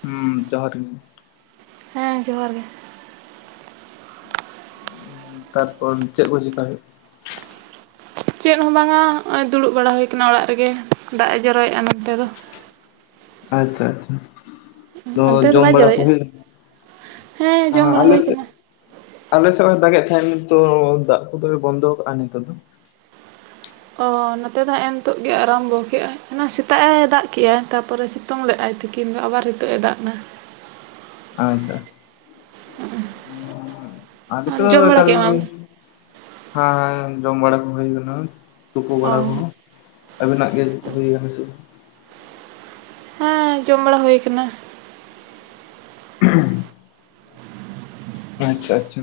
ᱦᱮᱸ ᱡᱚᱦᱟᱨ ᱜᱮ ᱦᱮᱸ ᱡᱚᱦᱟᱨ ᱜᱮ ᱛᱟᱨᱯᱚᱨ ᱪᱮᱫ ᱠᱚ ᱪᱤᱠᱟᱭ ᱦᱩᱭᱩᱜ ᱪᱮᱫ ᱦᱚᱸ ᱵᱟᱝᱟ ᱱᱚᱜᱼᱚᱭ ᱫᱩᱲᱩᱵ ᱵᱟᱲᱟ ᱦᱩᱭ ᱠᱟᱱᱟ ᱚᱲᱟᱜ ᱨᱮᱜᱮ ᱫᱟᱜ ᱮ ᱡᱚᱨᱚᱭᱮᱫᱼᱟ ᱱᱚᱱᱛᱮ ᱫᱚ ᱟᱪᱪᱷᱟ ᱟᱪᱪᱷᱟ ᱚᱱᱛᱮ ᱫᱚ ᱡᱚᱢ ᱵᱟᱭ ᱵᱟᱲᱟ ᱠᱚ ᱡᱚᱨᱚᱭᱮᱫᱼᱟ ᱦᱮᱸ ᱦᱩᱭᱩᱜᱼᱟ ᱡᱚᱢ ᱵᱟᱲᱟ ᱟᱞᱮ ᱦᱩᱭ ᱥᱮᱫ ᱟᱠᱟᱱᱟ ᱟᱞᱮ ᱥᱮᱫ ᱦᱚᱸᱭ ᱫᱟᱜᱮᱫ ᱛᱟᱸᱦᱮᱫ ᱱᱤᱛ ᱫᱚ ᱫᱟᱜ ᱠᱚᱫᱚᱭ ᱵᱚᱱᱫᱚ ᱠᱟᱜᱼᱟ ᱱᱤᱛᱚᱜ ᱫᱚ ᱚᱻ ᱱᱚᱛᱮ ᱫᱚ ᱦᱮᱸᱻᱮ ᱱᱤᱛᱳᱜ ᱜᱮ ᱟᱨᱟᱢᱵᱚ ᱠᱮᱫᱮᱜᱟᱭ ᱚᱱᱟ ᱥᱮᱛᱟᱜ ᱮ ᱫᱟᱜ ᱠᱮᱼᱟ ᱛᱟᱨᱯᱚᱨᱮ ᱥᱤᱛᱩᱝ ᱞᱮᱼᱟᱭ ᱛᱤᱠᱤᱱ ᱫᱚ ᱟᱵᱟᱨ ᱦᱤᱛᱚᱜ ᱮ ᱫᱟᱜ ᱫᱟ [inaudible] ᱟᱪᱪᱷᱟ ᱟᱪᱪᱷᱟ [inaudible] ᱟᱞᱮ ᱥᱮ ᱦᱚᱸ ᱡᱚᱢ ᱵᱟᱲᱟ ᱚᱱᱠᱟ ᱠᱮᱜ ᱫᱚ ᱟᱢ ᱟᱢ? ᱦᱟᱸ ᱡᱚᱢ ᱵᱟᱲᱟ ᱠᱚ ᱦᱩᱭ ᱠᱟᱱᱟ ᱛᱩᱯᱩ ᱚ ᱵᱟᱲᱟ ᱠᱚᱦᱚᱸ ᱟᱵᱤᱱᱟᱜ ᱜᱮ ᱟᱪᱪᱷᱟ, ᱦᱩᱭ ᱟᱠᱟᱱᱟ ᱪᱮ ᱵᱟᱝ ᱦᱮᱸ ᱡᱚᱢ ᱵᱟᱲᱟ ᱦᱩᱭ ᱟᱠᱟᱱᱟ ᱦᱮᱸ ᱟᱪᱪᱷᱟ ᱟᱪᱪᱷᱟ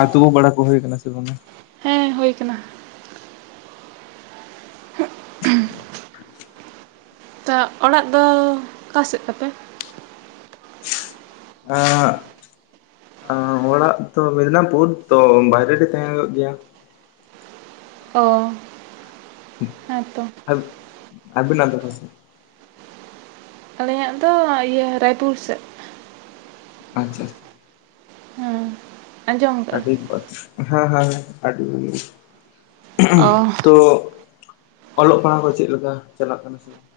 ᱟᱨ ᱛᱩᱯᱩ ᱵᱟᱲᱟ ᱠᱚ ᱦᱩᱭ ᱠᱟᱱᱟ ᱥᱮ ᱵᱟᱝ ᱼᱟ ᱦᱮ ᱦᱩᱭ ᱠᱟᱱᱟ ᱛᱟ ᱚᱲᱟᱜ ᱫᱚ ᱚᱠᱟ ᱥᱮᱫ ᱛᱟᱯᱮ ᱟᱜ ᱟᱸ ᱚᱲᱟᱜ ᱛᱚ ᱢᱮᱫᱽᱱᱟᱯᱩᱨ ᱛᱚ ᱵᱟᱭᱨᱮ ᱨᱮ ᱛᱟᱸᱦᱮ ᱦᱩᱭᱩᱜ ᱜᱮᱭᱟ ᱚ ᱦᱮᱸᱛᱚ ᱟᱵᱤᱱᱟᱜ ᱫᱚ ᱚᱠᱟᱥᱮᱡ ᱟᱞᱮᱭᱟᱜ ᱫᱚ ᱮᱭᱟᱹ ᱨᱟᱭᱯᱩᱨ ᱥᱮᱫ ᱟᱪᱪᱷᱟ ᱟᱪᱷᱟ ᱦᱮᱸ ᱟᱸᱡᱚᱢ ᱟᱠᱟᱜᱼᱟ ᱟᱹᱰᱤ ᱵᱟ ᱦᱮᱸ ᱦᱮᱸ ᱟᱹᱰᱤ ᱚ ᱛᱚ ᱚᱞᱚᱜ ᱯᱟᱲᱦᱟᱜ ᱠᱚ ᱪᱮᱫ ᱞᱮᱠᱟ ᱪᱟᱞᱟᱜ ᱠᱟᱱᱟ ᱥᱮ ᱵᱟᱝ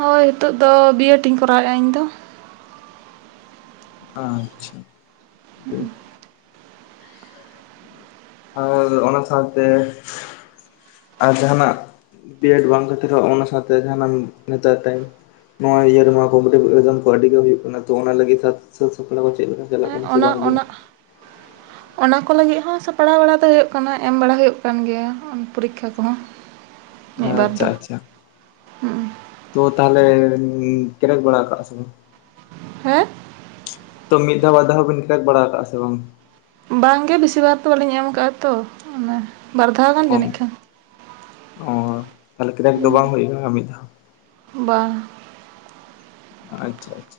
ᱦᱳᱭ ᱱᱤᱛᱚᱜᱜ ᱫᱚ ᱵᱤᱮᱰ ᱤᱧ ᱠᱚᱨᱟᱣᱮᱫᱼᱟ ᱤᱧ ᱫᱚ ᱟᱪᱪᱷᱟ ᱟᱨ ᱚᱱᱟ ᱥᱟᱶᱛᱮ ᱟᱨ ᱡᱟᱸᱦᱟᱱᱟᱜ ᱵᱤᱭᱮᱰ ᱵᱟᱝ ᱠᱷᱟᱹᱛᱤᱨ ᱨᱮᱦᱚᱸ ᱚᱱᱟ ᱥᱟᱶᱛᱮ ᱡᱟᱦᱟᱱᱟᱜ ᱱᱮᱛᱟᱨ ᱱᱚᱣᱟ ᱤᱭᱟᱹ ᱨᱮᱦᱚᱸ ᱠᱚᱢᱯᱤᱴᱤᱵᱷ ᱮᱠᱡᱟᱢ ᱠᱚ ᱟᱹᱰᱤ ᱜᱮ ᱦᱩᱭᱩᱜ ᱠᱟᱱᱟ ᱛᱚ ᱚᱱᱟ ᱞᱟᱹᱜᱤᱫ ᱥᱟᱹᱛ ᱥᱟᱯᱲᱟᱣ ᱠᱚ ᱪᱮᱫ ᱞᱮᱠᱟ ᱪᱟᱞᱟᱜ ᱦᱮᱸ ᱠᱟᱱᱟ ᱥᱮ ᱚᱱᱟ ᱵᱟᱝᱵᱤᱱ ᱚᱱᱟ ᱚᱱᱟ ᱠᱚ ᱞᱟᱹᱜᱤᱫ ᱦᱚᱸ ᱥᱟᱯᱲᱟᱣ ᱵᱟᱲᱟ ᱫᱚ ᱦᱩᱭᱩᱜ ᱠᱟᱱᱟ ᱮᱢ ᱵᱟᱲᱟ ᱦᱩᱭᱩᱜ ᱠᱟᱱ ᱜᱮᱭᱟ ᱯᱚᱨᱤᱠᱠᱷᱟ ᱠᱚᱦᱚᱸ ᱢᱤᱫ ᱵᱟᱨ ᱟᱪᱪᱷᱟ ᱫᱚ ᱟᱪᱪᱷᱟ ᱦᱩᱸ ᱛᱚ ᱛᱟᱦᱚᱞᱮ ᱠᱨᱮᱠ ᱵᱟᱲᱟ ᱠᱟᱜᱼᱟ ᱥᱮ ᱵᱟᱝ ᱦᱮᱸ ᱛᱚ ᱢᱤᱫ ᱫᱷᱟᱣ ᱵᱟᱨ ᱫᱷᱟᱣ ᱵᱤᱱ ᱠᱨᱮᱠ ᱵᱟᱲᱟ ᱠᱟᱜᱼᱟ ᱥᱮ ᱵᱟᱝ ᱵᱟᱝᱜᱮ ᱵᱮᱥᱤ ᱵᱟᱨ ᱛᱚ ᱵᱟᱹᱞᱤᱧ ᱮᱢ ᱠᱟᱜᱼᱟ ᱛᱚ ᱚᱱᱟ ᱵᱟᱨ ᱫᱷᱟᱣ ᱚ ᱜᱟᱱ ᱡᱟᱹᱱᱤᱡ ᱠᱷᱟᱱ ᱚ ᱛᱟᱦᱞᱮ ᱠᱨᱮᱠ ᱫᱚ ᱵᱟᱝ ᱦᱩᱭ ᱠᱟᱱᱟ ᱢᱤᱫ ᱫᱷᱟᱣ ᱵᱟ ᱟᱪᱪᱷᱟ ᱟᱪᱪᱷᱟ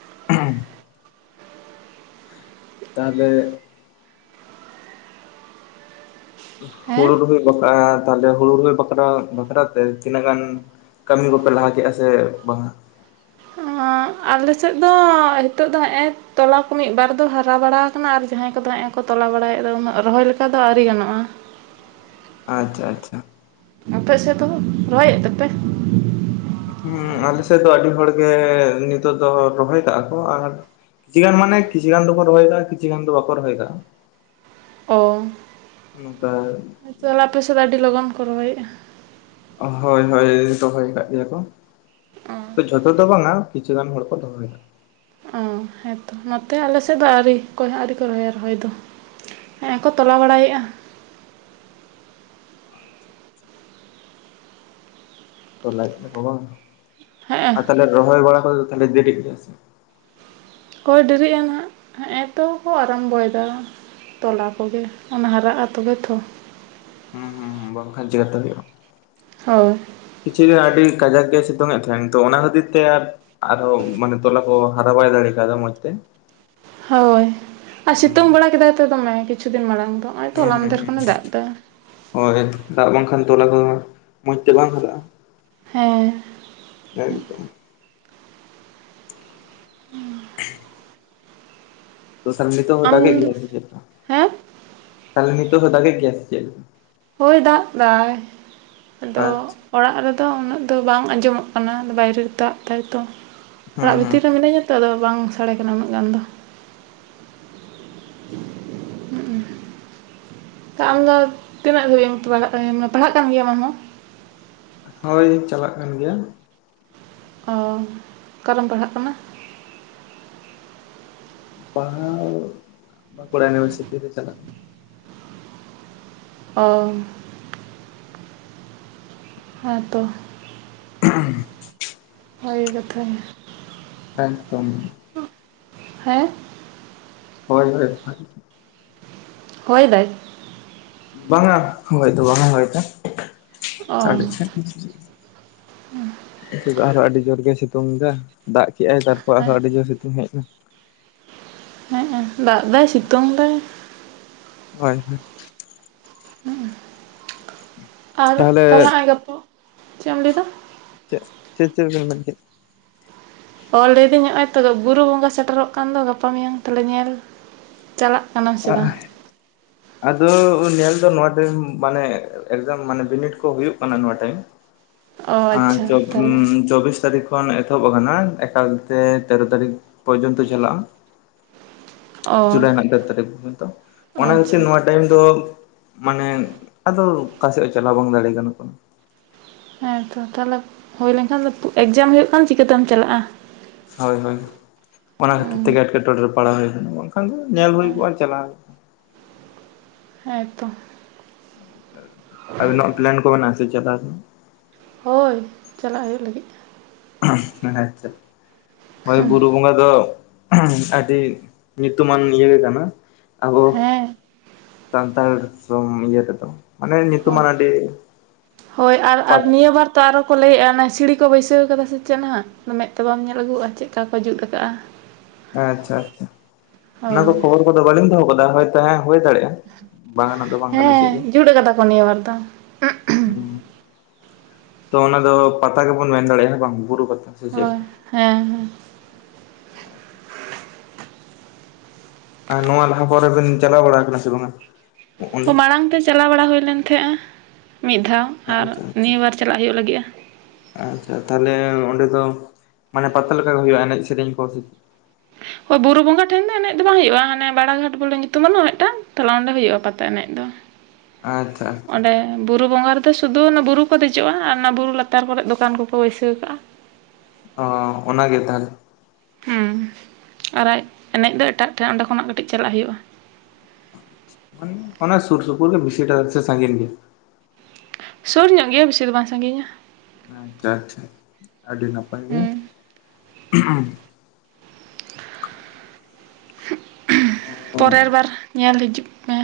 [unintelligible] ᱛᱟᱦᱞᱮ ᱦᱩᱲᱩ ᱦᱮᱸ ᱨᱚᱦᱚᱭ ᱵᱟᱠᱷᱨᱟ ᱛᱟᱦᱞᱮ ᱦᱩᱲᱩ ᱨᱚᱦᱚᱭ ᱵᱟᱠᱷᱨᱟ ᱵᱟᱠᱷᱨᱟᱛᱮ ᱛᱤᱱᱟᱹᱜ ᱜᱟᱱ ᱠᱟᱹᱢᱤ ᱠᱚᱯᱮ ᱞᱟᱦᱟ ᱠᱮᱜᱼᱟ ᱥᱮ ᱵᱟᱝᱟ [unintelligible] ᱟᱞᱮ ᱥᱮᱫ ᱫᱚ ᱱᱤᱛᱚᱜ ᱫᱚ ᱦᱮᱜ ᱮ ᱛᱚᱞᱟ ᱠᱚ ᱢᱤᱫ ᱵᱟᱨ ᱫᱚ ᱦᱟᱨᱟ ᱵᱟᱲᱟ ᱟᱠᱟᱱᱟ ᱟᱨ ᱡᱟᱦᱟᱸᱭ ᱠᱚᱫᱚ ᱦᱮᱜ ᱛᱚᱞᱟ ᱵᱟᱲᱟᱭᱮᱫ ᱫᱚ ᱩᱱᱟᱹᱜ ᱨᱚᱦᱚᱭ ᱞᱮᱠᱟ ᱫᱚ ᱟᱹᱣᱨᱤ ᱜᱟᱱᱚᱜᱼᱟ ᱟᱪᱪᱷᱟ ᱟᱪᱪᱷᱟ ᱟᱯᱮ ᱥᱮᱫ ᱦᱚᱸ ᱨᱚᱦᱚᱭᱮᱫ ᱛᱮᱯᱮ ᱦᱮᱸ ᱟᱞᱮ ᱥᱮᱫ ᱫᱚ ᱟᱹᱰᱤ ᱦᱚᱲᱜᱮ ᱱᱤᱛᱚᱜ ᱫᱚ ᱨᱚᱦᱚᱭ ᱠᱟᱜᱼᱟ ᱠᱚ ᱟᱨ ᱠᱤᱪᱷᱩ ᱜᱟᱱ ᱢᱟᱱᱮ ᱠᱤᱪᱷᱩ ᱜᱟᱱ ᱫᱚᱠᱚ ᱨᱚᱦᱚᱭ ᱠᱟᱫᱟ ᱟᱨ ᱠᱤᱪᱷᱩ ᱜᱟᱱ ᱫᱚ ᱵᱟᱠᱚ ᱨᱚᱦᱚᱭ ᱠᱟᱫᱟ ᱚ ᱱᱚᱝᱠᱟ ᱛᱟᱦᱚᱞᱮ ᱟᱯᱮ ᱥᱮᱫ ᱫᱚ ᱟᱹᱰᱤ ᱞᱚᱜᱚᱱ ᱠᱚ ᱨᱚᱦᱚᱭᱼᱟ ᱦᱳᱭ ᱦᱳᱭ ᱨᱚᱦᱚᱭ ᱠᱟᱜ ᱜᱮᱭᱟ ᱠᱚ ᱛᱚ ᱡᱷᱚᱛᱚ ᱫᱚ ᱵᱟᱝᱟ ᱠᱤᱪᱷᱩ ᱜᱟᱱ ᱦᱚᱲ ᱠᱚ ᱨᱚᱦᱚᱭᱟ ᱚ ᱦᱮᱸᱛᱚ ᱱᱚᱛᱮ ᱟᱞᱮ ᱥᱮᱫ ᱫᱚ ᱟᱹᱣᱨᱤ ᱚᱠᱚᱭ ᱦᱚᱸ ᱟᱹᱣᱨᱤ ᱠᱚ ᱨᱚᱦᱚᱭᱟ ᱨᱚᱦᱚᱭ ᱫᱚ ᱦᱮ ᱠᱚ ᱛᱚᱞᱟ ᱵᱟᱲᱟᱭᱮᱫᱼᱟ ᱜᱚᱴᱟᱭ ᱟᱠᱚ ᱵᱟᱝ ᱦᱮᱸᱜᱼᱮ ᱟᱨ ᱛᱟᱦᱚᱞᱮ ᱨᱚᱦᱚᱭ ᱵᱟᱲᱟ ᱛᱟᱞᱟ ᱫᱚ ᱛᱟᱦᱚᱞᱮ ᱵᱮᱨᱮᱫᱟ ᱮᱱᱟ ᱥᱮ ᱵᱟᱝ ᱦᱳᱭ ᱰᱮᱨᱤᱜᱼᱟ ᱦᱟᱜ ᱱᱚᱜ ᱛᱚ ᱠᱚ ᱟᱨᱟᱢ ᱵᱚᱭᱮᱫᱟ ᱛᱚᱞᱟ ᱠᱚᱜᱮ ᱚᱱᱟ ᱦᱟᱨᱟᱜᱼᱟ ᱛᱚᱵᱮ ᱛᱚ ᱦᱩᱸ ᱦᱩᱸ ᱵᱟᱝ ᱠᱷᱟᱸᱪ ᱠᱟᱛ ᱦᱩᱭᱩᱜ ᱵᱟᱝ ᱦᱳᱭ ᱠᱤᱪᱤᱜ ᱜᱟᱱ ᱟᱹᱰᱤ ᱠᱟᱡᱟᱠ ᱜᱮ ᱥᱤᱛᱩᱝ ᱮᱫ ᱛᱟᱦᱮᱸᱱ ᱛᱚ ᱚᱱᱟ ᱠᱷᱟᱹᱛᱤᱨ ᱛᱮ ᱟᱨ ᱟᱨᱦᱚᱸ ᱢᱟᱱᱮ ᱛᱚᱞᱟ ᱠᱚ ᱦᱟᱨᱟ ᱵᱟᱲᱟᱭ ᱫᱟᱲᱮ ᱠᱟᱣᱫᱟ ᱢᱚᱸᱡᱽ ᱛᱮ ᱛᱮ ᱦᱳᱭ ᱟᱨ ᱥᱤᱛᱩᱝ ᱵᱟᱲᱟ ᱠᱮᱫᱟᱭ ᱛᱚ ᱫᱚᱢᱮ ᱠᱤᱪᱷᱩ ᱫᱤᱱ ᱢᱟᱲᱟᱝ ᱟᱫᱚ ᱱᱚᱜᱼᱚᱭ ᱛᱚ ᱦᱩᱸ ᱦᱚᱞᱟ ᱦᱩᱸ ᱢᱟᱫᱷᱮᱨ ᱦᱩᱸ ᱠᱷᱚᱱᱮ ᱫᱟᱜ ᱮᱫᱟ ᱦᱳᱭ ᱫᱟᱜ ᱵᱟᱝᱠᱷᱟᱱ ᱛᱚᱞᱟ ᱠᱚ ᱢᱚᱸᱡᱽ ᱛᱮ ᱵᱟᱝ ᱦᱟᱨᱟᱜᱼᱟ ᱦᱮᱸ ᱮᱠ ᱫᱚᱢ ᱛᱚ ᱛᱟᱦᱞᱮ ᱱᱤᱛᱚᱜ ᱦᱚᱭ ᱟᱢ ᱫᱟᱜ ᱮᱫ ᱜᱮᱭᱟᱭ ᱥᱮ ᱪᱮᱫ ᱦᱮᱸ ᱛᱟᱦᱚᱞᱮ ᱱᱤᱛᱚᱜ ᱦᱚᱭ ᱫᱟᱜ ᱮᱫ ᱜᱮᱭᱟᱭ ᱥᱮ ᱪᱮᱫ ᱦᱳᱭ ᱫᱟᱜ ᱫᱟᱭ ᱟᱫᱚ ᱟᱪᱪᱷᱟ ᱚᱲᱟᱜ ᱨᱮᱫᱚ ᱩᱱᱟᱹᱜ ᱫᱚ ᱵᱟᱝ ᱟᱸᱡᱚᱢᱚᱜ ᱠᱟᱱᱟ ᱵᱟᱭᱨᱮ ᱨᱮ ᱫᱟᱜ ᱫᱟᱭᱛᱚ ᱦᱩᱸ ᱚᱲᱟᱜ ᱦᱩᱸ ᱵᱷᱤᱛᱤᱨ ᱨᱮ ᱢᱤᱱᱟᱹᱧᱟ ᱛᱚ ᱟᱫᱚ ᱵᱟᱝ ᱥᱟᱰᱮ ᱠᱟᱱᱟ ᱩᱱᱟᱹᱜ ᱜᱟᱱ ᱫᱚ ᱟᱢᱫᱚ ᱛᱤᱱᱟᱹᱜ ᱫᱷᱟᱹᱵᱤᱡ ᱯᱟᱲᱦᱟᱜ ᱠᱟᱱ ᱜᱮᱭ ᱟᱢᱦᱚᱸ ᱦᱳᱭ ᱪᱟᱞᱟᱜ ᱠᱟᱱ ᱜᱮᱭᱟ ᱚ ᱚᱠᱟᱨᱮᱢ ᱯᱟᱲᱦᱟᱜ ᱠᱟᱱᱟ ᱯᱟᱲᱟᱣ ᱵᱟᱸᱠᱩᱲᱟ ᱩᱱᱤᱵᱷᱟᱨᱥᱤᱴᱤ ᱪᱟᱞᱟᱜ ᱚ ᱦᱮᱸ ᱛᱚ [unintelligible] ᱵᱷᱟᱜᱮ ᱠᱟᱛᱷᱟ ᱜᱮ ᱮᱠᱫᱚᱢ ᱦᱮᱸ ᱦᱳᱭ ᱦᱳᱭ ᱦᱳᱭ ᱦᱳᱭ ᱵᱟᱭ ᱵᱟᱝᱟ ᱦᱳᱭᱛᱚ ᱵᱟᱝᱟ ᱦᱳᱭ ᱫᱟᱭ ᱚ ᱟᱨᱚ ᱟᱹᱰᱤ ᱡᱳᱨ ᱜᱮ ᱥᱤᱛᱩᱝ ᱮ ᱫᱟᱜ ᱠᱮᱫᱮᱜᱟᱭ ᱛᱟᱨᱯᱚᱨ ᱦᱮᱸ ᱟᱨᱦᱚᱸ ᱟᱹᱰᱤ ᱡᱳᱨ ᱥᱤᱛᱩᱝ ᱦᱮᱡ ᱮᱱᱟ ᱦᱮᱸ ᱫᱟᱜ ᱫᱟᱭ ᱥᱤᱛᱩᱝ ᱫᱟᱭ ᱦᱳᱭ ᱦᱳᱭ ᱦᱮᱸ ᱟᱨ ᱛᱟᱦᱚᱞᱮ ᱛᱟᱞᱟ ᱟᱡ ᱜᱟᱯᱚ ᱪᱮᱫ ᱮᱢ ᱞᱟᱹᱭᱟ ᱪᱮᱫ ᱪᱮᱫ ᱢᱮᱱ ᱢᱮ ᱚᱞ ᱞᱤᱫᱤ ᱧᱚᱜᱼ ᱟᱭ ᱛ ᱵᱩᱨᱩ ᱵᱚᱸᱜᱟ ᱥᱮᱴᱮᱨᱚᱜ ᱠᱟᱱ ᱫᱚ ᱜᱟᱯᱟ ᱢᱮᱭᱟᱝ ᱛᱟᱞᱮ ᱧᱮᱞ ᱪᱟᱞᱟᱜ ᱠᱟᱱᱟ ᱥᱮ ᱵᱟᱝ ᱟᱫᱚ ᱧᱮᱞ ᱫᱚ ᱱᱚᱣᱟ ᱴᱟᱭᱤᱢ ᱢᱟᱱᱮ ᱮᱠᱡᱟᱢ ᱢᱟᱱᱮ ᱵᱤᱱᱤᱰ ᱠᱚ ᱦᱩᱭᱩᱜ ᱠᱟᱱᱟ ᱱᱚᱣᱟ ᱴᱟᱭᱤᱢ ᱚ ᱟᱨ ᱟᱪᱪᱷᱟ ᱪᱚᱵ ᱛᱟᱦᱚᱞᱮ ᱪᱚᱵᱽᱵᱤᱥ ᱛᱟᱨᱤᱠᱷ ᱠᱷᱚᱱ ᱮᱛᱚᱦᱚᱵ ᱟᱠᱟᱱᱟ ᱮᱠᱟᱞᱛᱮ ᱛᱮᱨᱚ ᱛᱟᱹᱨᱤᱠᱷ ᱯᱚᱨᱡᱚᱱᱛᱚ ᱪᱟᱞᱟᱜᱼᱟ ᱚ ᱡᱩᱞᱟᱭ ᱨᱮᱱᱟᱜ ᱛᱮᱲ ᱛᱟᱹᱨᱤᱠᱷ ᱫᱚ ᱚᱱᱟ ᱟᱪᱪᱷᱟ ᱠᱷᱟᱹᱛᱤᱨ ᱱᱚᱣᱟ ᱴᱟᱭᱤᱢ ᱫᱚ ᱢᱟᱱᱮ ᱟᱫᱚ ᱚᱠᱟ ᱥᱮᱫ ᱪᱟᱞᱟᱣ ᱵᱟᱝ ᱫᱟᱲᱮ ᱜᱟᱱᱚᱜ ᱠᱟᱱᱟ ᱦᱮᱸᱛᱚ ᱛᱟᱦᱞᱮ ᱦᱩᱭ ᱞᱮᱱᱠᱷᱟᱱ ᱮᱠᱡᱟᱢ ᱦᱩᱭᱩᱜ ᱠᱷᱟᱱ ᱪᱤᱠᱟᱹᱛᱮᱢ ᱪᱟᱞᱟᱜᱼᱟ ᱦᱳᱭ ᱦᱳᱭ ᱚᱱᱟ ᱚ ᱠᱷᱟᱹᱛᱤᱨ ᱛᱮᱜᱮ ᱮᱴᱠᱮᱴᱚᱬᱮ ᱨᱮ ᱯᱟᱲᱟᱣ ᱦᱩᱭ ᱠᱟᱱᱟ ᱠᱷᱟᱱ ᱜᱮ ᱧᱮᱞ ᱦᱩᱭ ᱠᱚᱜᱼᱟ ᱦᱮᱸ ᱪᱟᱞᱟᱣ ᱦᱮᱸᱛᱚ ᱵ ᱯᱞᱟᱱ ᱠᱚ ᱢᱮᱱᱟᱜ ᱥᱮᱪᱮᱛᱟ ᱦᱳᱭ ᱪᱟᱞᱟᱜ ᱦᱩᱭᱩᱜ ᱞᱟᱹᱜᱤᱫ ᱟᱪᱪᱷᱟ ᱳᱭ ᱵᱩᱨᱩ ᱵᱚᱸᱜᱟ ᱫᱚ ᱟᱹᱰᱤ ᱧᱩᱛᱩᱢᱟᱱ ᱤᱭᱟᱹ ᱜᱮ ᱠᱟᱱᱟ ᱟᱵᱚ ᱦᱮᱸ ᱥᱟᱱᱛᱟᱲ ᱥᱚᱢ ᱮᱫ ᱛᱚ ᱦᱭ ᱦᱳᱭ ᱟᱨ ᱯᱟᱛ ᱟᱨ ᱱᱤᱭᱟᱹ ᱵᱟᱨ ᱛᱚ ᱟᱨᱚ ᱠᱚ ᱞᱟᱹᱭᱮᱫᱼᱟ ᱚᱱᱟ ᱥᱤᱲᱤ ᱠᱚ ᱵᱟᱹᱭᱥᱟᱹᱣ ᱠᱟᱫᱟ ᱥᱮᱪᱮᱫ ᱦᱟᱸᱜ ᱢᱮᱫ ᱛᱮ ᱵᱟᱢ ᱧᱮᱞ ᱟᱹᱜᱩᱭᱼᱟ ᱪᱮᱫᱠᱟ ᱠᱚ ᱡᱩᱛ ᱟᱠᱟᱟᱜᱼᱟ ᱟᱪᱪᱷᱟ ᱟᱪᱪᱷᱟ ᱚᱱᱟ ᱠᱚ ᱠᱷᱚᱵᱚᱨ ᱠᱚᱫᱚ ᱵᱟᱹᱞᱤᱧ ᱫᱚᱦᱚ ᱠᱟᱫᱟ ᱦᱳᱭᱛᱚ ᱦᱮᱸ ᱦᱩᱭ ᱫᱟᱲᱮᱭᱟᱜᱼᱟ ᱵᱟᱝᱱᱟᱜ ᱫᱚ ᱵᱟᱝ ᱠᱟᱱᱟ ᱪᱮᱫ ᱦᱮᱸ ᱜᱮ ᱡᱩᱛ ᱠᱟᱫᱟ ᱠᱚ ᱱᱤᱭᱟᱹ ᱵᱟᱨ ᱫᱚ ᱦ ᱛᱚ ᱚᱱᱟ ᱫᱚ ᱯᱟᱛᱟ ᱜᱮᱵᱚᱱ ᱢᱮᱱ ᱫᱟᱲᱮᱭᱟᱜᱼᱟ ᱵᱟᱝ ᱵᱩᱨᱩ ᱯᱟᱛᱟ ᱥᱮ ᱪᱮᱫ ᱦᱳᱭ ᱞᱮᱠᱟ ᱦᱮᱸ ᱦᱮᱸ ᱟᱨ ᱱᱚᱣᱟ ᱞᱟᱦᱟ ᱯᱚᱨᱮ ᱵᱤᱱ ᱪᱟᱞᱟᱣ ᱵᱟᱲᱟ ᱠᱟᱱᱟ ᱥᱮ ᱵᱟᱝᱟ ᱚᱸᱰᱮ ᱢᱟᱲᱟᱝ ᱛᱮ ᱪᱟᱞᱟᱣ ᱵᱟᱲᱟ ᱦᱩᱭ ᱞᱮᱱ ᱛᱟᱦᱮᱸᱼᱟ ᱢᱤᱫ ᱫᱷᱟᱣ ᱟᱨ ᱟᱪᱪᱷᱟ ᱟᱪᱪᱷᱟ ᱱᱤᱭᱩ ᱵᱟᱨ ᱪᱟᱞᱟᱜ ᱦᱩᱭᱩᱜ ᱞᱟᱹᱜᱤᱫᱼᱟ ᱟᱨ ᱛᱟᱦᱞᱮ ᱚᱸᱰᱮ ᱫᱚ ᱢᱟᱱᱮ ᱯᱟᱛᱟ ᱞᱮᱠᱟ ᱜᱮ ᱦᱩᱭᱩᱜᱼᱟ ᱮᱱᱮᱡ ᱥᱮᱨᱮᱧ ᱠᱚ ᱥᱮ ᱦᱳᱭ ᱵᱩᱨᱩ ᱵᱚᱸᱜᱟ ᱴᱷᱮᱱ ᱫᱚ ᱮᱱᱮᱡ ᱫᱚ ᱵᱟᱝ ᱦᱩᱭᱩᱜᱼᱟ ᱦᱟᱱᱮ ᱵᱟᱲᱟ ᱜᱷᱟᱴ ᱵᱚᱞᱮ ᱧᱩᱛᱩᱢ ᱵᱟᱱᱩᱜᱼᱟ ᱢᱤᱫᱴᱟᱝ ᱛᱟᱞᱮ ᱚᱸᱰᱮ ᱦᱩᱭᱩᱜᱼᱟ ᱯᱟᱛᱟ ᱮᱱᱮᱡ ᱫᱚ ᱟᱪᱪᱷᱟ ᱟᱪᱪᱷᱟ ᱚᱸᱰᱮ ᱵᱩᱨᱩ ᱵᱚᱸᱜᱟ ᱨᱮ ᱛᱚ ᱥᱩᱫᱩ ᱚᱱᱟ ᱵᱩᱨᱩ ᱠᱚ ᱫᱮᱡᱚᱜᱼᱟ ᱟᱨ ᱚᱱᱟ ᱵᱩᱨᱩ ᱞᱟᱛᱟᱨ ᱠᱚᱨᱮᱜ ᱫᱚᱠᱟᱱ ᱠᱚᱠᱚ ᱵᱟᱹᱭᱥᱟᱹᱣ ᱠᱟᱜᱼᱟ ᱚ ᱚᱱᱟᱜᱮ ᱛᱟᱦᱚᱞᱮ ᱦᱮᱸ ᱟᱨ ᱮᱱᱮᱡ ᱫᱚ ᱮᱴᱟᱜ ᱴᱮᱱ ᱚᱱᱰᱮ ᱠᱷᱚᱱᱟᱜ ᱠᱟᱹᱴᱤᱡ ᱪᱟᱞᱟᱜ ᱦᱩᱭᱩᱜᱼᱟ ᱚᱱᱟ ᱥᱩᱨ ᱥᱩᱯᱩᱨ ᱜᱮ ᱵᱮᱥᱤᱴᱟ ᱥᱮ ᱥᱟᱸᱜᱤᱧ ᱜᱮ ᱥᱩᱨ ᱧᱚᱜ ᱜᱮᱭᱟ ᱵᱮᱥᱤ ᱫᱚ ᱵᱟᱝ ᱥᱟᱸᱜᱤᱧᱟ ᱟᱪᱪᱷᱟ ᱟᱪᱪᱷᱟ ᱟᱹᱰᱤ ᱱᱟᱯᱟᱭ ᱜᱮ ᱦᱩᱸ ᱯᱚᱨᱮᱨ ᱵᱟᱨ ᱧᱮᱞ ᱦᱤᱡᱩᱜ ᱢᱮ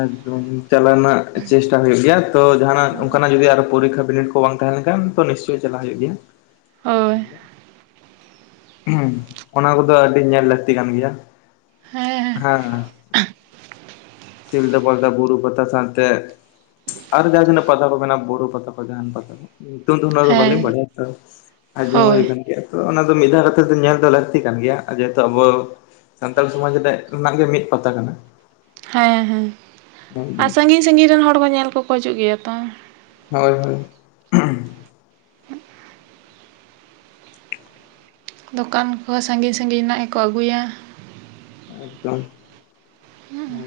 ᱮᱠᱫᱚᱢ ᱪᱟᱞᱟᱜ ᱨᱮᱱᱟᱜ ᱪᱮᱥᱴᱟ ᱦᱩᱭᱩᱜ ᱜᱮᱭᱟ ᱛᱚ ᱡᱟᱦᱱᱟᱜ ᱚᱱᱠᱟᱱᱟᱜ ᱡᱩᱫᱤ ᱟᱨ ᱯᱚᱨᱤᱠ ᱵᱤᱱᱤᱰ ᱠᱚ ᱵᱟᱝ ᱛᱟᱦᱮᱸ ᱞᱮᱱᱠᱷᱟᱱ ᱛᱚ ᱱᱤᱥᱪᱚᱭ ᱪᱟᱞᱟᱜ ᱦᱩᱭᱩᱜ ᱜᱮᱭᱟ ᱦᱚᱭ ᱚᱱᱟ ᱠᱚᱫᱚ ᱟᱹᱰᱤ ᱧᱮᱞ ᱞᱟᱹᱠᱛᱤ ᱠᱟᱱ ᱜᱮᱭᱟ ᱾ ᱦᱮᱸ ᱥᱤᱫᱟ ᱵᱟᱞᱫᱟ ᱵᱩᱨᱩ ᱯᱟᱛᱟ ᱥᱟᱱᱛᱮ᱾ ᱟᱨᱮ ᱡᱟᱦᱟ ᱛᱤᱱᱟᱹᱜ ᱯᱟᱛᱟ ᱠᱚ ᱢᱮᱱᱟᱜᱼᱟ ᱵᱩᱨᱩ ᱯᱟᱛᱟ ᱠᱚ ᱡᱟᱦᱟᱱ ᱯᱟᱛᱟ ᱠᱚ? ᱱᱤᱛᱚᱝ ᱫᱚ ᱚᱱᱟ ᱫᱚ ᱵᱟᱹᱞᱤᱝ ᱦᱮᱸ ᱵᱟᱲᱟᱭᱟ ᱛᱚ ᱟᱡᱚᱢ ᱦᱩᱭ ᱦᱳᱭ ᱠᱟᱱ ᱜᱮᱭᱟ ᱛᱚ ᱚᱱᱟ ᱛᱚ ᱢᱤᱫ ᱫᱷᱟᱣ ᱠᱟᱛᱮᱫᱚ ᱧᱮᱞ ᱫᱚ ᱞᱟᱹᱠᱛᱤ ᱠᱟᱱ ᱜᱮᱭᱟ ᱡᱮᱦᱮᱛᱩ ᱟᱵᱚ ᱥᱟᱱᱛᱟᱲ ᱥᱚᱢᱟᱡᱽ ᱨᱮᱭᱟᱜ ᱨᱮᱱᱟᱜ ᱜᱮ ᱢᱤᱫ ᱯᱟᱛᱟ ᱠᱟᱱᱟ ᱾ ᱦᱮᱸ ᱦᱮᱸ ᱟᱨ ᱥᱟᱺᱜᱤᱧ ᱥᱟᱺᱜᱤᱧ ᱨᱮᱱ ᱦᱚᱲ ᱠᱚ ᱧᱮᱞ ᱠᱚᱠᱚ ᱦᱤᱡᱩᱜ ᱜᱮᱭᱟ ᱛᱚ᱾ ᱦᱚᱭ ᱦᱚᱭ ᱫᱚᱠᱟᱱ ᱠᱚ ᱥᱟᱺᱜᱤᱧ ᱥᱟᱺᱜᱤᱧ ᱨᱮᱱᱟᱜ ᱜᱮᱠᱚ ᱟᱹᱜᱩᱭᱟ ᱾ ᱮᱠᱫᱚᱢ ᱦᱩᱸ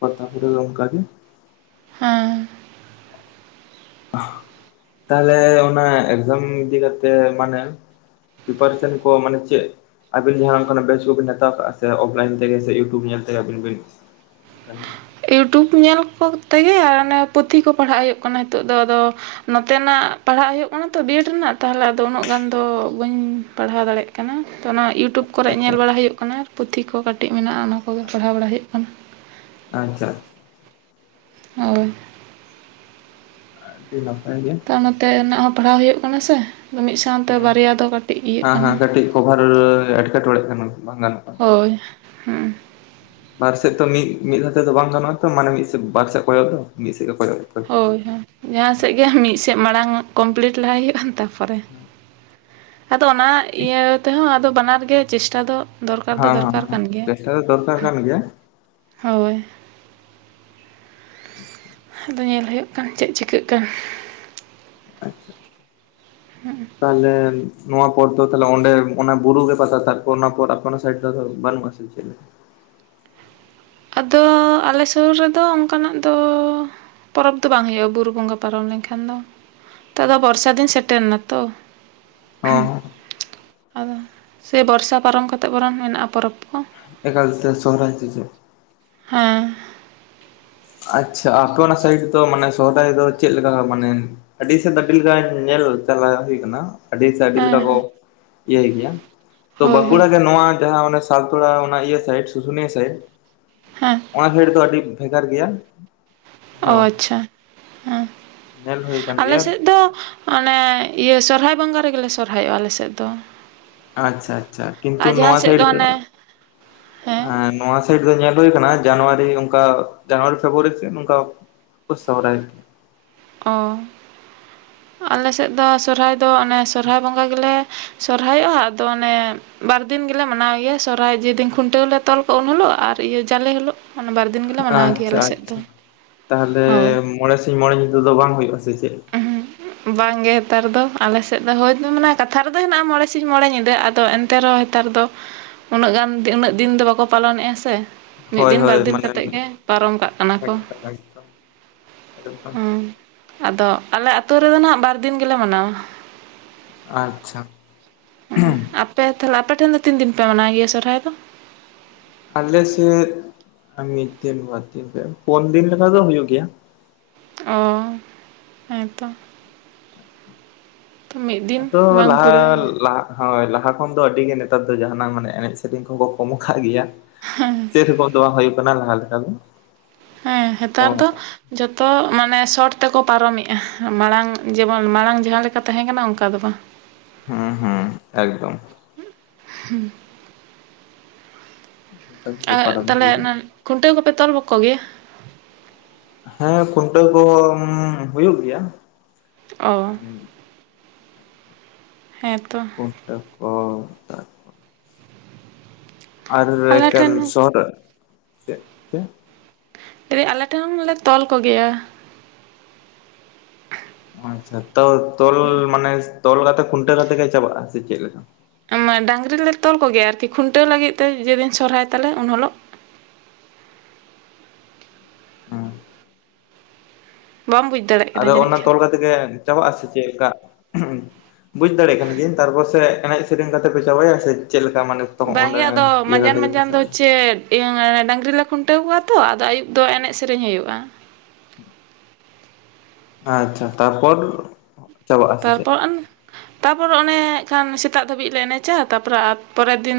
ᱯᱟᱛᱟ ᱯᱚᱨ ᱫᱚ ᱚᱱᱠᱟᱜ ᱜᱮ ᱦᱮᱸ ᱛᱟᱦᱚᱞᱮ ᱚᱱᱟ ᱮᱠᱡᱟᱢ ᱤᱫᱤ ᱠᱟᱛᱮ ᱢᱟᱱᱮ ᱯᱨᱤᱯᱟᱨᱮᱥᱚᱱ ᱠᱚ ᱢᱟᱱᱮ ᱪᱮᱫ ᱟᱹᱵᱤᱱ ᱡᱟᱦᱟᱸ ᱚᱱᱠᱟᱱᱟᱜ ᱵᱮᱪ ᱠᱚᱵᱤᱱ ᱦᱟᱛᱟᱣ ᱠᱟᱜᱼᱟ ᱥᱮ ᱚᱯᱷᱞᱟᱭᱤᱱ ᱛᱮᱜᱮ ᱥᱮ ᱤᱭᱩᱴᱩᱵᱽ ᱧᱮᱞ ᱛᱮᱜᱮ ᱟᱹᱵᱤᱱ ᱵᱤᱱ [unintelligible] ᱤᱭᱩᱴᱩᱵᱽ ᱧᱮᱞ ᱠᱚᱛᱮᱜᱮ ᱟᱨ ᱚᱱᱮ ᱯᱩᱛᱷᱤ ᱠᱚ ᱯᱟᱲᱦᱟᱜ ᱦᱩᱭᱩᱜ ᱠᱟᱱᱟ ᱱᱤᱛᱚᱜ ᱫᱚ ᱟᱫᱚ ᱱᱚᱛᱮᱱᱟᱜ ᱯᱟᱲᱦᱟᱜ ᱦᱩᱭᱩᱜ ᱠᱟᱱᱟ ᱛᱚ ᱵᱤᱭᱮᱰ ᱨᱮᱱᱟᱜ ᱛᱟᱦᱚᱞᱮ ᱟᱫᱚ ᱩᱱᱟᱹᱜ ᱜᱟᱱ ᱫᱚ ᱵᱟᱹᱧ ᱯᱟᱲᱦᱟᱣ ᱫᱟᱲᱭᱟᱜ ᱠᱟᱱᱟ ᱾ ᱛᱚ ᱚᱱᱟ ᱤᱭᱩᱴᱩᱵᱽ ᱠᱚᱨᱮ ᱟᱪᱪᱷᱟ ᱟᱪᱪᱷᱟ ᱧᱮᱞ ᱵᱟᱲᱟ ᱦᱩᱭᱩᱜ ᱠᱟᱱᱟ ᱯᱩᱛᱷᱤ ᱠᱚ ᱠᱟᱹᱴᱤᱡ ᱢᱮᱱᱟ-ᱟ ᱚᱱᱟ ᱠᱚᱜᱮ ᱯᱟᱲᱦᱟᱣ ᱵᱟᱲᱟ ᱦᱩᱭᱩᱜ ᱠᱟᱱᱟ ᱾ ᱟᱪᱪᱷᱟ ᱦᱚᱭ ᱟᱹᱰᱤ ᱱᱟᱯᱟ ᱛᱚ ᱱᱚᱛᱮ ᱨᱮᱱᱟᱜ ᱦᱚᱸ ᱯᱟᱲᱦᱟᱣ ᱦᱩᱭᱩᱜ ᱠᱟᱱᱟ ᱥᱮ ᱾ ᱢᱤᱫ ᱥᱟᱶᱛᱮ ᱦᱮᱸ ᱵᱟᱨᱭᱟ ᱫᱚ ᱠᱟᱹᱴᱤᱡ ᱤᱭᱟᱹᱜ ᱦᱮᱸ ᱠᱟᱱᱟ ᱦᱮᱸ ᱾ ᱠᱟᱹᱴᱤᱡ ᱠᱚᱵᱷᱟᱨ ᱮᱴᱠᱮᱴᱚᱬᱮᱜ ᱠᱟᱱᱟ ᱵᱟᱝ ᱜᱟᱱᱚᱜ ᱠᱟᱱᱟ ᱦᱚᱭ ᱦᱩᱸ ᱵᱟᱨ ᱥᱮᱫ ᱛᱚ ᱢᱤᱫ ᱢᱤᱫᱷᱟᱣ ᱛᱮ ᱫᱚ ᱵᱟᱝ ᱜᱟᱱᱚᱜᱼᱟ ᱛᱚ ᱢᱟᱱᱮ ᱢᱤᱫ ᱵᱟᱨ ᱥᱮᱡ ᱠᱚᱭᱚᱜ ᱫᱚ ᱢᱤᱫ ᱥᱮᱫ ᱜᱮ ᱠᱚᱭᱚᱜ ᱦᱩᱭᱩᱜ ᱛᱟᱵᱤᱱᱟ ᱦᱚᱭ ᱦᱚᱭ ᱡᱟᱦᱟᱸ ᱥᱮᱫ ᱜᱮ ᱢᱤᱫ ᱥᱮᱫ ᱢᱟᱲᱟᱝ ᱠᱚᱢᱯᱞᱤᱴ ᱞᱟᱦᱟᱭ ᱦᱩᱭᱩᱜᱼᱟ ᱛᱟᱨ ᱯᱚᱨᱮ ᱟᱫᱚ ᱚᱱᱟ ᱤᱭᱟᱹ ᱛᱮᱦᱚᱸ ᱟᱫᱚ ᱵᱟᱱᱟᱨ ᱜᱮ ᱪᱮᱥᱴᱟ ᱫᱚ ᱫᱚᱨᱠᱟᱨ ᱫᱚ ᱦᱮᱸ ᱦᱮᱸ ᱫᱚᱨᱠᱟᱨ ᱦᱮᱸ ᱠᱟᱱ ᱜᱮᱭᱟ ᱪᱮᱥᱴᱟ ᱫᱚ ᱫᱚᱨᱠᱟᱨ ᱠᱟᱱ ᱜᱮᱭᱟ ᱦᱚᱭ ᱟᱫᱚ ᱧᱮᱞ ᱦᱩᱭᱩᱜ ᱠᱟᱱ ᱪᱮᱫ ᱪᱤᱠᱟᱹᱜ ᱠᱟᱱ ᱟᱪᱪᱷᱟ [unintelligible] ᱱᱚᱣᱟ ᱯᱚᱨ ᱫᱚ ᱛᱟᱞᱦᱮ ᱚᱸᱰᱮ ᱚᱱᱟ ᱵᱩᱨᱩ ᱜᱮ ᱯᱟᱛᱟ ᱛᱟᱠᱚ ᱚᱱᱟ ᱯᱚᱨ ᱚᱱᱟ ᱥᱟᱭᱤᱰ ᱫᱚ ᱟᱫᱚ ᱵᱟᱹᱱᱩᱜ-ᱟ ᱥᱮ ᱪᱮᱫ? [inaudible] ᱟᱫᱚ ᱟᱞᱮ ᱥᱩᱨ ᱨᱮᱫᱚ ᱚᱱᱠᱟ ᱱᱟᱜ ᱫᱚ ᱯᱚᱨᱚᱵᱽ ᱫᱚ ᱵᱟᱝ ᱦᱩᱭᱩᱜᱼᱟ ᱵᱩᱨᱩ ᱵᱚᱸᱜᱟ ᱯᱟᱨᱚᱢ ᱞᱮᱱ ᱠᱷᱟᱱ ᱫᱚ ᱾ ᱱᱤᱛᱚᱜ ᱫᱚ ᱵᱚᱨᱥᱟ ᱫᱤᱱ ᱥᱮᱴᱮᱨ ᱮᱱᱟ ᱛᱚ? ᱦᱚᱸ ᱟᱫᱚ ᱥᱮ ᱵᱚᱨᱥᱟ ᱯᱟᱨᱚᱢ ᱠᱟᱛᱮᱫ ᱵᱚᱨᱚᱢ ᱢᱮᱱᱟᱜᱼᱟ ᱯᱚᱨᱚᱵᱽ? ᱠᱚ ᱮᱠᱟᱞ ᱛᱮ ᱥᱚᱦᱨᱟᱭ ᱥᱮ ᱪᱮᱫ? ᱦᱮᱸ ᱟᱪᱪᱷᱟ ᱟᱯᱮ ᱚᱱᱟ ᱥᱟᱭᱤᱰ ᱫᱚ ᱢᱟᱱᱮ ᱥᱚᱦᱨᱟᱭ ᱫᱚ ᱪᱮᱫ ᱞᱮᱠᱟ ᱢᱟᱱᱮ ᱟᱹᱰᱤ ᱥᱮᱫ ᱟᱹᱰᱤ ᱞᱮᱠᱟ ᱧᱮᱞ ᱪᱟᱞᱟᱜ ᱦᱩᱭ ᱠᱟᱱᱟ? ᱟᱹᱰᱤ ᱥᱮᱫ ᱟᱹᱰᱤ ᱦᱮᱸ ᱞᱮᱠᱟ ᱠᱚ ᱦᱮᱸ ᱤᱭᱟᱹᱭ ᱜᱮᱭᱟ ᱛᱚ ᱦᱳᱭ ᱦᱳᱭ ᱵᱟᱸᱠᱩᱲᱟ ᱜᱮ ᱱᱚᱣᱟ ᱡᱟᱦᱟᱸ ᱚᱱᱮ [unintelligible] ᱚᱱᱟ ᱤᱭᱟᱹ ᱥᱟᱭᱤᱰ ᱥᱩᱥᱩᱱᱤᱭᱟᱹ ᱥᱟᱭᱤᱰ ᱦᱮᱸ ᱚᱱᱟ ᱥᱟᱭᱤᱰ ᱫᱚ ᱟᱹᱰᱤ ᱵᱷᱮᱜᱟᱨ ᱜᱮᱭᱟᱱ ᱚ ᱟᱪᱪᱷᱟ ᱦᱮᱸ ᱧᱮᱞ ᱦᱩᱭ ᱟᱠᱟᱱ ᱟᱞᱮ ᱜᱮᱭᱟ ᱥᱮᱫ ᱫᱚ ᱚᱱᱮ ᱤᱭᱟᱹ ᱥᱚᱨᱦᱟᱭ ᱵᱚᱸᱜᱟ ᱨᱮᱜᱮ ᱥᱚᱨᱦᱟᱭᱚᱜᱼᱟ ᱟᱞᱮᱥᱮᱫ ᱫᱚ᱾ ᱟᱪᱪᱷᱟ ᱟᱪᱪᱷᱟ ᱠᱤᱱᱛᱩ ᱟᱨ ᱡᱟᱦᱟᱸ ᱱᱚᱣᱟ ᱥᱮᱫ ᱥᱟᱭᱤᱰ ᱫᱚ ᱚᱱᱮ ᱦᱮᱸ ᱱᱚᱣᱟ ᱥᱟᱭᱤᱴ ᱫᱚ ᱧᱮᱞ ᱦᱩᱭ ᱟᱠᱟᱱᱟ ᱡᱟᱱᱩᱣᱟᱨᱤ ᱚᱱᱠᱟ ᱡᱟᱱᱩᱣᱟᱨᱤ ᱯᱷᱮᱵᱽᱨᱩᱣᱟᱨᱤ ᱥᱮᱫ ᱚᱱᱠᱟ ᱠᱚ ᱥᱚᱦᱨᱟᱭᱚᱜ ᱜᱮᱭᱟ ᱚ ᱟᱞᱮ ᱥᱮᱫ ᱫᱚ ᱥᱚᱨᱦᱟᱭ ᱫᱚ ᱚᱱᱮ ᱥᱚᱨᱦᱟᱭ ᱵᱚᱸᱜᱟ ᱜᱮᱞᱮ ᱥᱚᱨᱦᱟᱭᱚᱜᱼᱟ ᱟᱫᱚ ᱚᱱᱮ ᱵᱟᱨ ᱫᱤᱱ ᱜᱮᱞᱮ ᱢᱟᱱᱟᱣ ᱜᱮᱭᱟ ᱥᱚᱨᱦᱟᱭ ᱡᱮᱫᱤᱱ ᱠᱷᱩᱱᱴᱟᱹᱣᱞᱮ ᱛᱚᱞ ᱠᱚᱼᱟ ᱩᱱ ᱦᱤᱞᱳᱜ ᱟᱨ ᱟᱨ ᱤᱭᱟᱹ ᱡᱟᱞᱮ ᱦᱤᱞᱳᱜ᱾ ᱚᱱᱟ ᱵᱟᱨ ᱫᱤᱱ ᱜᱮᱞᱮ ᱢᱟᱱᱟᱣ ᱜᱮᱭᱟ ᱟᱪᱪᱷᱟ ᱟᱞᱮ ᱥᱮᱫ ᱫᱚ ᱟᱪᱪᱷᱟ ᱛᱟᱦᱞᱮ ᱦᱳᱭ ᱢᱚᱬᱮ ᱥᱤᱧ ᱢᱚᱬᱮ ᱧᱤᱫᱟ ᱫᱚ ᱵᱟᱝ ᱦᱩᱭᱩᱜ-ᱟ ᱥᱮ ᱪᱮᱫ ᱵᱟᱝ ᱜᱮ ᱱᱮᱛᱟᱨ ᱫᱚ ᱟᱞᱮ ᱥᱮᱫ ᱫᱚ ᱦᱳᱭᱛ ᱢᱟᱱᱮ ᱠᱟᱛᱷᱟ ᱨᱮᱫᱚ ᱦᱮᱱᱟᱜᱼᱟ ᱢᱚᱬᱮ ᱥᱤᱧ ᱢᱚᱬᱮ ᱧᱤᱫᱟᱹ ᱟᱫᱚ ᱮᱱᱛᱮ ᱨᱮᱦᱚᱸ ᱱᱮᱛᱟᱨ ᱫᱚ ᱩᱱᱟᱹᱜ ᱜᱟᱱ ᱩᱱᱟᱹᱜ ᱫᱤᱱ ᱫᱚ ᱵᱟᱠᱚ ᱯᱟᱞᱚᱱᱮᱜᱼᱟ ᱥᱮ ᱢᱤᱫ ᱦᱳᱭ ᱫᱤᱱ ᱵᱟᱨ ᱦᱳᱭ ᱫᱤᱱ ᱢᱟᱱᱮ ᱠᱟᱛᱮᱜ ᱜᱮ ᱮᱠᱫᱚᱢ ᱯᱟᱨᱚᱢ ᱠᱟᱜ ᱠᱟᱱᱟ ᱠᱚ ᱮᱠᱫᱚᱢ ᱦᱮᱸ [inaudible] ᱟᱫᱚ ᱟᱞᱮ ᱟᱹᱛᱳ ᱨᱮᱫᱚ ᱱᱟᱦᱟᱜ ᱵᱟᱨ ᱫᱤᱱ ᱜᱮᱞᱮ ᱢᱟᱱᱟᱣᱟ᱾ ᱟᱪᱷᱟ ᱦᱮᱸᱻ ᱟᱯᱮ ᱛᱷᱟᱞᱮ ᱟᱯᱮ ᱴᱷᱮᱱ ᱫᱚ ᱛᱤᱱ ᱫᱤᱱ ᱯᱮ ᱢᱟᱱᱟᱣ ᱜᱮᱭᱟ ᱥᱚᱨᱦᱟᱭ ᱫᱚ? ᱟᱞᱮ ᱥᱮᱫ ᱢᱤᱫ ᱫᱤᱱ, ᱵᱟᱨ ᱫᱤᱱ, ᱯᱮ, ᱯᱩᱱ ᱫᱤᱱ ᱞᱮᱠᱟ ᱫᱚ ᱦᱩᱭᱩᱜ ᱜᱮᱭᱟ᱾ ᱳᱻ ᱦᱮᱸᱛᱚ ᱛᱚ ᱢᱤᱫ ᱫᱤᱱ ᱟᱛᱻᱫᱚ ᱵᱟᱝ ᱞᱟᱦᱟ ᱠᱩᱲᱟᱹᱜ ᱞᱟᱦᱟᱜ ᱦᱳᱭ ᱞᱟᱦᱟ ᱠᱷᱚᱱ ᱫᱚ ᱟᱹᱰᱤ ᱜᱮ ᱱᱮᱛᱟᱨ ᱫᱚ ᱡᱟᱦᱟᱱᱟᱝ ᱢᱟᱱᱮ ᱮᱱᱮᱡ ᱥᱮᱸᱨᱮᱸᱧ ᱠᱚᱠᱚ ᱠᱚᱢᱚᱜ ᱠᱟᱱ ᱜᱮᱭᱟ᱾ ᱥᱮᱨᱚᱠᱚᱢ ᱫᱚ ᱵᱟᱝ ᱦᱩᱭᱩᱜ ᱠᱟᱱᱟ ᱞᱟᱦᱟ ᱞᱮᱠᱟ ᱫᱚ᱾ ᱦᱮᱸ ᱦᱮᱛᱟᱨ ᱫᱚ ᱡᱚᱛᱚ ᱢᱟᱱᱮ ᱥᱚᱴ ᱛᱮᱠᱚ ᱯᱟᱨᱚᱢᱮᱜᱼᱟ, ᱢᱟᱲᱟᱝ ᱡᱮᱢᱚᱱ ᱢᱟᱲᱟᱝ ᱡᱟᱦᱟᱸ ᱞᱮᱠᱟ ᱛᱟᱦᱮᱸ ᱠᱟᱱᱟ ᱚᱱᱠᱟ ᱫᱚ ᱵᱟᱝ᱾ ᱦᱩᱸ ᱦᱩᱸ ᱮᱠᱫᱚᱢ ᱦᱮᱸ ᱚᱱᱠᱟ ᱜᱮᱠᱚ ᱟᱨ ᱯᱟᱨᱚᱢ ᱛᱟᱦᱚᱞᱮ ᱤᱫᱤᱭᱮᱫᱟ ᱚᱱᱮ ᱠᱷᱩᱱᱴᱟᱹᱣ ᱠᱩᱯᱮ ᱛᱚᱞ ᱠᱚ ᱜᱮᱭᱟ? ᱦᱮᱸ ᱠᱷᱩᱱᱴᱟᱹᱣ ᱠᱚ ᱦᱢᱢ ᱦᱩᱭᱩᱜ ᱜᱮᱭᱟ᱾ ᱚ ᱦᱮᱸᱛᱚ ᱠᱷᱩᱱᱴᱟᱹᱣ ᱠᱚ ᱟᱨ ᱟᱞᱮ ᱮᱠᱟᱞ ᱴᱷᱮᱱ ᱥᱚᱦᱚᱨ ᱪᱮ ᱪᱮᱫ [unintelligible] ᱟᱞᱮ ᱴᱷᱮᱱ ᱦᱚᱸᱞᱮ ᱛᱚᱞ ᱠᱚ ᱜᱮᱭᱟ ᱟᱪᱷᱟ ᱛᱚ ᱛᱚᱞ ᱢᱟᱱᱮ ᱛᱚᱞ ᱠᱟᱛᱮ ᱠᱷᱩᱱᱴᱟᱹᱣ ᱠᱟᱛᱮ ᱜᱮ ᱪᱟᱵᱟᱜᱼᱟ ᱥᱮ ᱪᱮᱫᱞᱮ ᱞᱮᱠᱟ? ᱟᱝᱜᱟ ᱰᱟᱝᱨᱤ ᱞᱮ ᱛᱚᱞ ᱠᱚᱜᱮᱭᱟ ᱟᱨᱠᱤ ᱠᱷᱩᱱᱴᱟᱹᱣ ᱞᱟᱹᱜᱤᱫ ᱛᱮ ᱡᱮᱫᱤᱱ ᱥᱚᱨᱦᱟᱭ ᱛᱟᱞᱮ ᱩᱱᱦᱩᱞᱳᱜ [inaudible] ᱦᱮᱸ ᱵᱟᱢ ᱵᱩᱡᱽ ᱫᱟᱲᱮᱭᱟᱜ ᱠᱟᱱᱟ ᱟᱫᱚ ᱡᱟᱹᱱᱤᱡ ᱚᱱᱟ ᱠᱷᱟᱱ᱾ ᱛᱚᱞ ᱠᱟᱛᱮᱜ ᱜᱮ ᱪᱟᱵᱟᱜ ᱟᱥᱮ ᱪᱮᱫᱞᱮᱠᱟ? ᱵᱩᱡ ᱫᱟᱲᱮᱭᱟᱜ ᱠᱟᱱ ᱜᱤᱭᱟᱹᱧ ᱛᱟᱨᱯᱚᱨ ᱮᱱᱮᱡ ᱥᱮᱨᱤᱧ ᱠᱟᱛᱮ ᱯᱮ ᱪᱟᱵᱟᱭᱟ ᱥᱮ? ᱪᱮᱫ ᱞᱮᱠᱟ ᱢᱟᱱᱮ ᱛᱚ ᱚᱸᱰᱮ ᱵᱟᱝᱜᱮ ᱟᱫᱚ ᱤᱭᱟᱹ ᱢᱟᱡᱟᱱ ᱠᱟᱛᱮ ᱜᱮᱯᱮ ᱢᱟᱡᱟᱱ ᱫᱚ ᱪᱟᱵᱟᱭᱟ ᱪᱮᱫ ᱤᱭᱟᱹ ᱰᱟᱝᱨᱤ ᱞᱮ ᱠᱷᱩᱱᱴᱟᱹᱣ ᱠᱚ ᱟᱻᱛᱚ ᱟᱫᱚ ᱟᱹᱭᱩᱵ ᱫᱚ ᱮᱱᱮᱡ ᱥᱮᱨᱤᱧ ᱦᱩᱭᱩᱜᱼᱟ᱾ ᱦᱮᱸ ᱟᱪᱪᱷᱟ ᱛᱟᱨᱯᱚᱨ? ᱪᱟᱵᱟᱜᱼᱟ ᱥᱮ ᱪᱮᱫ? ᱛᱟᱨᱯᱚᱨ ᱛᱟᱨᱯᱚᱨᱮ ᱚᱱᱮ ᱠᱷᱟᱱ ᱥᱮᱛᱟᱜ ᱫᱷᱟᱹᱵᱤᱡ ᱞᱮ ᱮᱱᱮᱡᱻᱟ ᱛᱟᱯᱚᱨᱮ ᱯᱚᱨᱮᱨ ᱫᱤᱱ